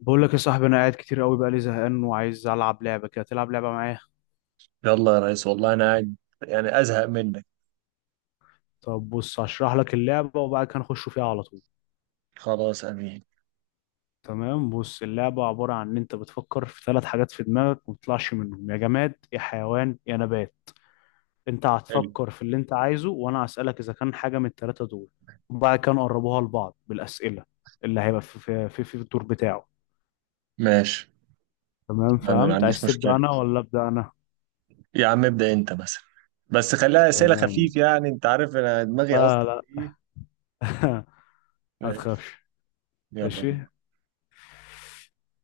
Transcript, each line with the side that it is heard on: left: بقول لك يا صاحبي انا قاعد كتير قوي بقى لي زهقان وعايز العب لعبه كده تلعب لعبه معايا.
right: يلا يا ريس، والله انا قاعد يعني ازهق منك.
left: طب بص هشرح لك اللعبه وبعد كده نخش فيها على طول.
right: خلاص، امين.
left: تمام بص اللعبه عباره عن ان انت بتفكر في ثلاث حاجات في دماغك وما بتطلعش منهم يا جماد يا حيوان يا نبات. انت
right: حلو.
left: هتفكر في اللي انت عايزه وانا هسالك اذا كان حاجه من الثلاثه دول. وبعد كده نقربوها لبعض بالاسئله اللي هيبقى في الدور بتاعه.
right: ماشي،
left: تمام
right: ما
left: فهمت،
right: عنديش
left: عايز تبدا
right: مشكله.
left: انا ولا ابدا انا.
right: يا عم ابدا انت مثلا. بس خليها اسئله
left: تمام.
right: خفيف، يعني انت عارف انا دماغي
left: لا
right: اصلا
left: لا.
right: ايه.
left: ما
right: ماشي.
left: تخافش.
right: يلا
left: ماشي.
right: بينا.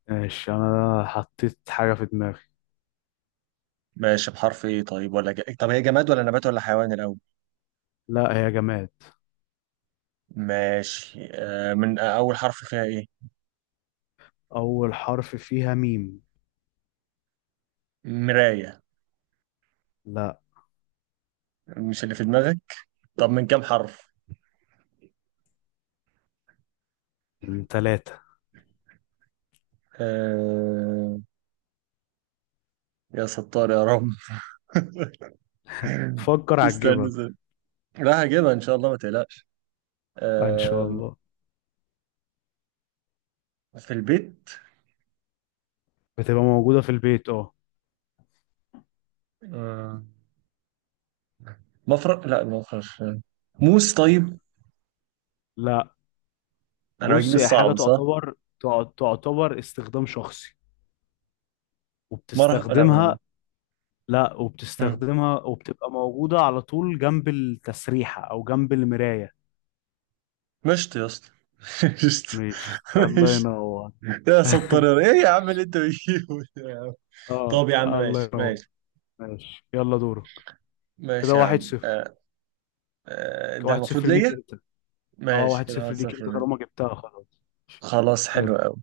left: ماشي انا حطيت حاجة في دماغي.
right: ماشي، بحرف ايه طيب ولا طب هي جماد ولا نبات ولا حيوان الاول؟
left: لا هي جماد.
right: ماشي. آه من آه، اول حرف فيها ايه؟
left: اول حرف فيها ميم.
right: مرايه.
left: لا.
right: مش اللي في دماغك. طب من كام حرف؟
left: من ثلاثة.
right: آه... يا ستار يا رب.
left: فكر
right: استنى
left: هتجيبها
right: استنى. راح اجيبها ان شاء الله، ما تقلقش.
left: ان شاء
right: آم،
left: الله.
right: في البيت.
left: بتبقى موجودة في البيت اه.
right: آم، مفرق، لا مفرش. موس، طيب.
left: لا
right: انا بجيب
left: بص هي حاجة
right: الصعب، صح؟
left: تعتبر، تعتبر استخدام شخصي
right: مرح، لا
left: وبتستخدمها. لا
right: مم.
left: وبتستخدمها وبتبقى موجودة على طول جنب التسريحة او جنب المراية.
right: مشط يا اسطى! مشط.
left: ماشي الله
right: مشط.
left: ينور.
right: يا سطر، ايه يا عم اللي انت بتجيبه ده يا عم؟
left: اه
right: طب يا عم
left: الله
right: ماشي
left: ينور.
right: ماشي.
left: ماشي يلا دورك. كده
right: ماشي يا
left: واحد
right: عم.
left: صفر
right: آه، ده
left: واحد
right: المفروض
left: صفر ليك
right: ليا.
left: انت. اه
right: ماشي
left: واحد
right: كده واحد
left: صفر ليك
right: صفر
left: انت
right: ليا.
left: طالما جبتها خلاص.
right: خلاص حلو
left: يلا.
right: قوي.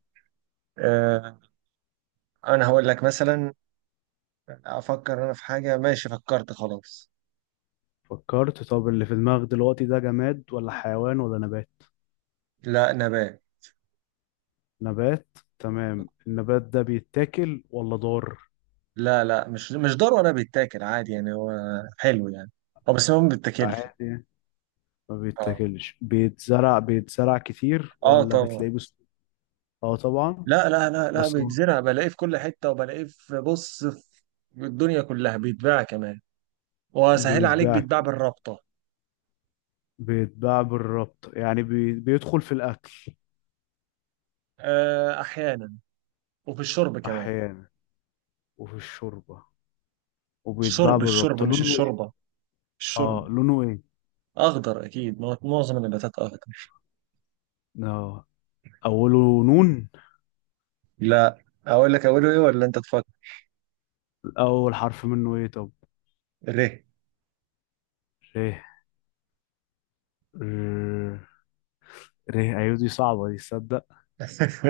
right: آه. انا هقول لك مثلا. افكر انا في حاجة، ماشي فكرت خلاص.
left: فكرت. طب اللي في دماغك دلوقتي ده جماد ولا حيوان ولا نبات؟
right: لا، نبات.
left: نبات. تمام، النبات ده بيتاكل ولا ضار؟
right: لا لا، مش ضروري انا بيتاكل عادي يعني هو. حلو يعني. هو بس هو ما بيتاكلش.
left: عادي ما
right: اه.
left: بيتاكلش. بيتزرع بيتزرع كتير
right: اه،
left: ولا
right: طبعا.
left: بتلاقيه بس؟ اه طبعا.
right: لا لا لا لا،
left: بس هو
right: بيتزرع بلاقيه في كل حته وبلاقيه في، بص، في الدنيا كلها بيتباع كمان. وسهل عليك،
left: بيتباع
right: بيتباع
left: كمان.
right: بالرابطه.
left: بيتباع بالربط يعني بيدخل في الاكل.
right: آه احيانا. وفي الشرب كمان.
left: احيانا، وفي الشوربه. وبيتباع
right: الشرب الشرب،
left: بالربط،
right: مش
left: لونه ايه؟
right: الشوربه.
left: اه
right: الشرب.
left: لونه ايه.
right: اخضر اكيد، ما هو معظم النباتات اخضر.
left: اه أوله نون.
right: لا. اقول لك، اقوله ايه ولا انت تفكر؟
left: أول حرف منه إيه طب؟
right: ري.
left: ريه. ر- ريه أيوة. دي صعبة دي، تصدق.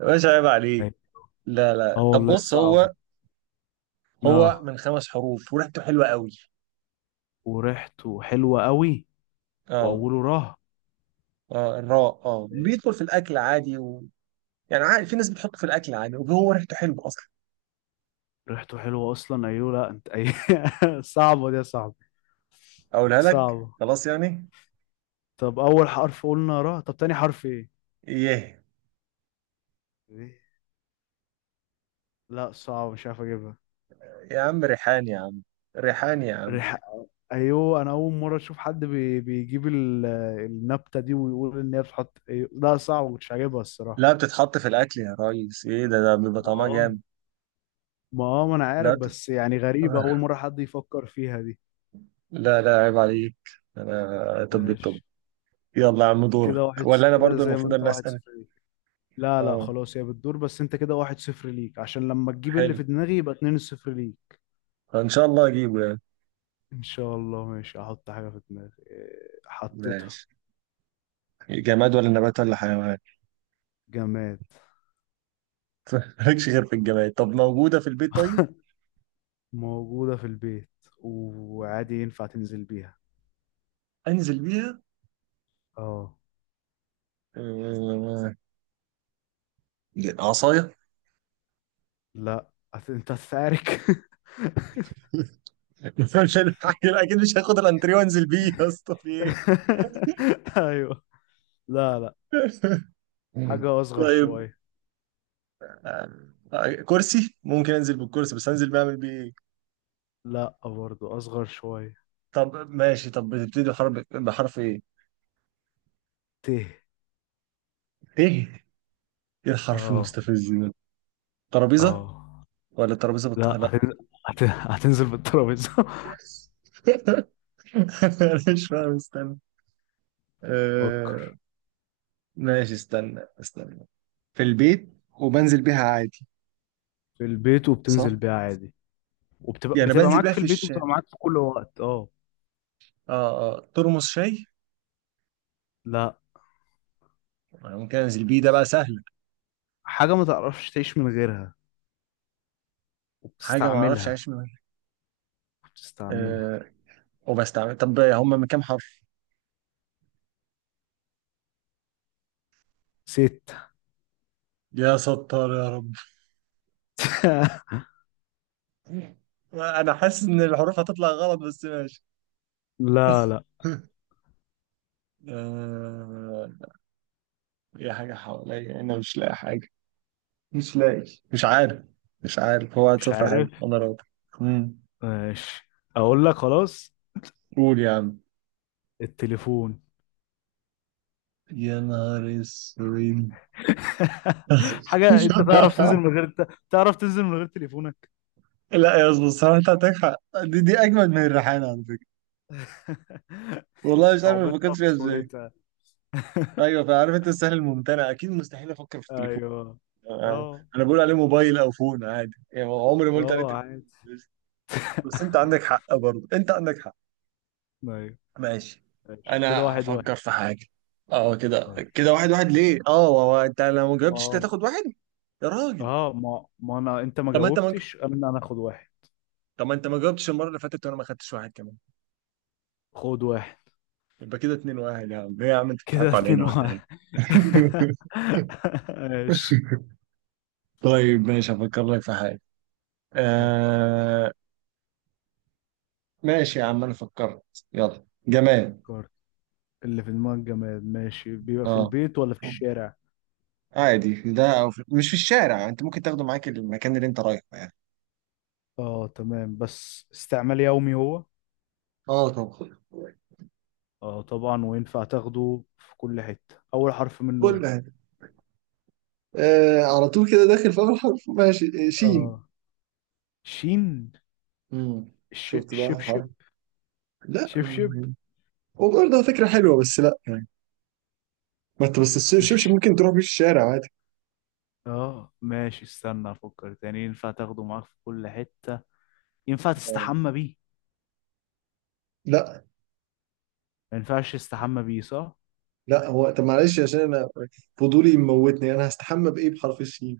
right: مش عيب عليك.
left: أيوة.
right: لا
left: اه
right: لا، طب
left: والله
right: بص
left: صعب.
right: هو. هو
left: اه
right: من خمس حروف وريحته حلوة قوي.
left: وريحته حلوة قوي.
right: اه.
left: وأوله راه.
right: اه، الراء. اه بيدخل في الأكل عادي يعني عادي، في ناس بتحطه في الأكل عادي وهو ريحته حلوة أصلا.
left: ريحته حلوة أصلا أيوة. لا أنت أي. صعبة دي يا صاحبي.
right: اقولها لك
left: صعبة.
right: خلاص يعني.
left: طب أول حرف قلنا راه، طب تاني حرف إيه؟
right: ايه
left: ريه. لا صعب مش عارف أجيبها.
right: يا عم، ريحان يا عم. ريحان يا عم.
left: ريح. أيوة أنا أول مرة أشوف حد بيجيب النبتة دي ويقول إن هي بتحط أيوة. لا صعب مش عاجبها
right: لا،
left: الصراحة.
right: بتتحط في الأكل يا ريس، إيه ده بيبقى
left: ما
right: طعمها
left: اه
right: جامد.
left: ما اه ما انا
right: لا.
left: عارف بس يعني غريبة اول مرة حد يفكر فيها دي.
right: لا لا، عيب عليك. أنا طب.
left: ماشي
right: يلا يا عم، دورك
left: كده 1.
right: ولا أنا
left: كده
right: برضو
left: زي ما
right: المفروض إن
left: انت
right: أنا
left: واحد
right: أسأل؟
left: صفر ليك. لا لا
right: أه.
left: خلاص هي بتدور، بس انت كده 1-0 ليك عشان لما تجيب اللي
right: حلو.
left: في دماغي يبقى 2-0 ليك.
right: إن شاء الله أجيبه يعني.
left: ان شاء الله. ماشي احط حاجة في دماغي إيه، حطيتها.
right: ماشي. جماد ولا نبات ولا حيوان؟
left: جماد.
right: مالكش غير في الجمال، طب موجودة في البيت طيب؟
left: موجودة في البيت وعادي ينفع تنزل بيها
right: انزل بيها؟
left: اه.
right: آه. عصاية.
left: لا انت هتتعارك.
right: مش هلحق- اكيد مش هاخد الانتريه وانزل بيه يا اسطى، في ايه؟
left: ايوه. لا لا.
right: مم.
left: حاجة اصغر
right: طيب.
left: شوية.
right: كرسي ممكن انزل بالكرسي بس انزل بعمل بيه ايه؟
left: لا برضو اصغر شوية.
right: طب ماشي، طب بتبتدي بحرف ايه؟
left: ت.
right: ايه؟ ايه الحرف
left: اه
right: المستفز ده؟ ترابيزة.
left: اه.
right: ولا ترابيزة بالطه؟
left: لا
right: لا.
left: هتنزل بالترابيزة.
right: انا مش فاهم، استنى. آه.
left: فكر.
right: ماشي استنى استنى. في البيت. وبنزل بيها عادي.
left: في البيت
right: صح؟
left: وبتنزل بيها عادي.
right: يعني
left: بتبقى
right: بنزل
left: معاك
right: بيها
left: في
right: في
left: البيت وبتبقى معاك في كل وقت اه.
right: اه ترمس شاي.
left: لا
right: أنا ممكن انزل بيه، ده بقى سهل.
left: حاجة ما تعرفش تعيش من غيرها
right: حاجه ما اعرفش
left: وبتستعملها.
right: اعيش منها.
left: بتستعملها.
right: آه. طب، هم من كام حرف؟
left: ست.
right: يا ستار يا رب. انا حاسس ان الحروف هتطلع غلط، بس ماشي.
left: لا لا
right: آه. يا حاجه حواليا انا مش لاقي حاجه. مش لاقي، مش عارف. مش عارف، هو واحد
left: مش
right: صفر حلو
left: عارف.
right: انا راضي. مم.
left: ماشي اقول لك خلاص.
right: قول يا عم.
left: التليفون.
right: يا نهار اسود!
left: حاجة انت تعرف تنزل من غير. تعرف تنزل من غير تليفونك.
right: لا يا اسطى، الصراحه انت عندك حق. دي اجمد من الريحانه على فكره. والله مش عارف ما
left: صعوبتها
right: فكرتش
left: في
right: فيها ازاي.
left: سهولتها.
right: ايوه، فعارف انت السهل الممتنع، اكيد مستحيل افكر في التليفون.
left: ايوه.
right: انا
left: اه
right: أنا بقول عليه موبايل او فون عادي، يعني عمري ما قلت عليه
left: اه
right: تليفون.
left: عادي.
right: بس انت عندك حق برضه، انت عندك حق.
left: ايوه.
right: ماشي.
left: ماشي كده
right: انا
left: 1-1.
right: هفكر في حاجه. اه كده
left: ماشي.
right: كده 1-1، ليه؟ اه هو انت لو ما
left: ما
right: جاوبتش انت
left: هو-
right: هتاخد واحد؟ يا راجل!
left: اه ما انا، انت ما
right: طب ما انت ما
left: جاوبتش، انا اخد واحد.
right: طب ما انت ما جاوبتش المره اللي فاتت، وانا ما خدتش واحد كمان.
left: خد واحد.
right: يبقى كده 2-1، يا عم ليه يا عم، انت
left: كده
right: بتضحكوا
left: اتنين
right: علينا ولا
left: واحد
right: ايه؟
left: ماشي.
right: طيب ماشي، هفكر لك في حاجة.
left: فكر.
right: آه. ماشي يا عم، أنا فكرت. يلا جماد.
left: فكر. اللي في دماغك جماد ماشي، بيبقى في
right: اه،
left: البيت ولا في الشارع؟
right: عادي في ده أو مش في الشارع، أنت ممكن تاخده معاك المكان اللي أنت رايحه يعني.
left: اه تمام بس استعمال يومي هو.
right: اه طبعا.
left: اه طبعا، وينفع تاخده في كل حتة. اول حرف منه
right: كل
left: ايه؟
right: حاجة. على طول كده داخل في أول حرف، ماشي. شين.
left: اه شين.
right: مم. شفت بقى
left: شبشب.
right: حرف. لا.
left: شبشب.
right: يعني. وبرضه فكرة حلوة، بس لا يعني. ما انت بس
left: مش
right: الشبشب
left: الش-
right: ممكن تروح بيه الشارع عادي.
left: اه ماشي استنى افكر تاني. ينفع تاخده معاك في كل حتة. ينفع
right: آه.
left: تستحمى بيه.
right: لا.
left: ما ينفعش تستحمى بيه صح.
right: لا هو طب معلش عشان انا. فضولي موتني، انا هستحمى بايه بحرف الشين؟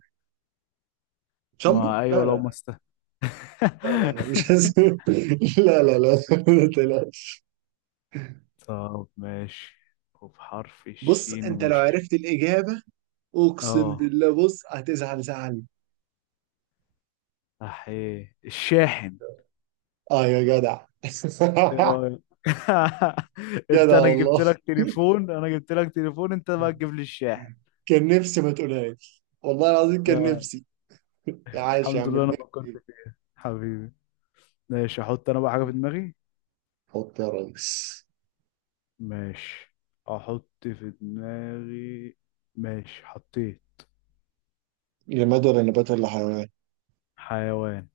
right: شامبو؟
left: ما
right: لا
left: ايوه لو ما
right: لا.
left: است
right: لا لا لا، مش هسوي. لا لا لا. ما تقلقش.
left: طب ماشي. وبحرف
right: بص،
left: الشين
right: انت لو
left: وش.
right: عرفت الاجابه، اقسم
left: اه
right: بالله، بص هتزعل زعل.
left: احيه الشاحن.
right: اه يا جدع.
left: ايه رأيك؟ انت
right: جدع
left: انا
right: والله.
left: جبت لك تليفون، انا جبت لك تليفون، انت بقى تجيب لي الشاحن.
right: كان نفسي ما تقولهاش والله العظيم، كان
left: آه،
right: نفسي. عايش يا
left: الحمد
right: عم،
left: لله انا
right: اتنين.
left: فكرت
right: اتنين.
left: فيك حبيبي. ماشي احط انا بقى حاجة في دماغي.
right: حط يا ريس.
left: ماشي احط في دماغي. ماشي حطيت.
right: جماد ولا نبات ولا حيوان؟
left: حيوان.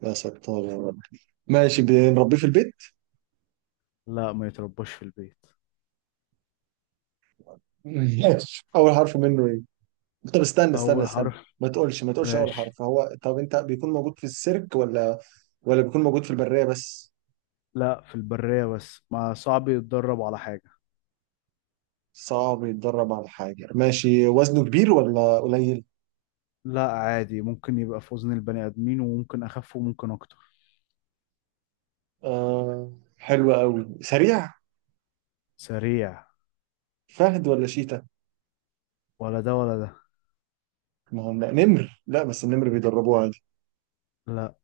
right: لا، سكتار يا رب. ماشي، بنربيه في البيت؟
left: لا ما يترباش في البيت.
right: ماشي، اول حرف منه إيه؟ طب، استنى استنى
left: اول
right: استنى.
left: حرف
right: ما تقولش ما تقولش اول
left: ماشي.
right: حرف. هو طب انت، بيكون موجود في السيرك ولا بيكون موجود في البرية بس؟
left: لا في البرية بس، ما صعب يتدرب على حاجة.
right: صعب يتدرب على حاجة. ماشي، وزنه كبير ولا قليل؟
left: لا عادي ممكن يبقى في وزن البني ادمين وممكن اخف وممكن اكتر.
right: آه. حلو قوي. سريع؟
left: سريع.
right: فهد ولا شيتا؟
left: ولا ده ولا ده.
right: ما هو لا، نمر، لا بس النمر بيدربوه عادي.
left: لا.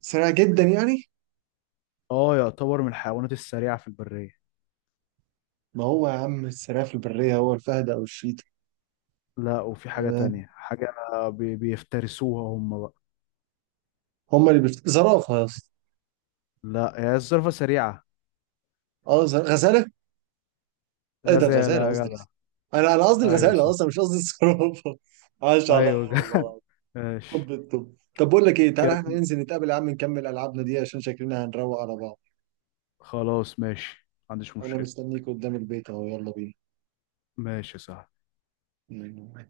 right: سريع جدا يعني؟
left: اه يعتبر من الحيوانات السريعة في البرية.
right: ما هو يا عم، السريع في البرية هو الفهد او الشيتا.
left: لا وفي حاجة
right: آه.
left: تانية، حاجة بيفترسوها هم بقى.
right: هما اللي زرافة يا اسطى.
left: لا هي الزرافة سريعة.
right: اه، غزالة. ايه ده،
left: غزالة
right: الغزاله
left: يا
right: قصدي.
left: جدع.
right: انا قصدي
left: ايوه
right: الغزاله
left: صح.
right: اصلا، مش قصدي الصرافه. عاش
left: ايوه
right: عليا والله العظيم.
left: ماشي.
right: طب بقول لك ايه، تعالى
left: كات.
right: احنا ننزل نتقابل يا عم، نكمل العابنا دي عشان شكلنا هنروق على بعض.
left: خلاص ماشي ما عنديش
right: انا
left: مشكلة.
right: مستنيك قدام البيت اهو، يلا.
left: ماشي صح.
right: بينا.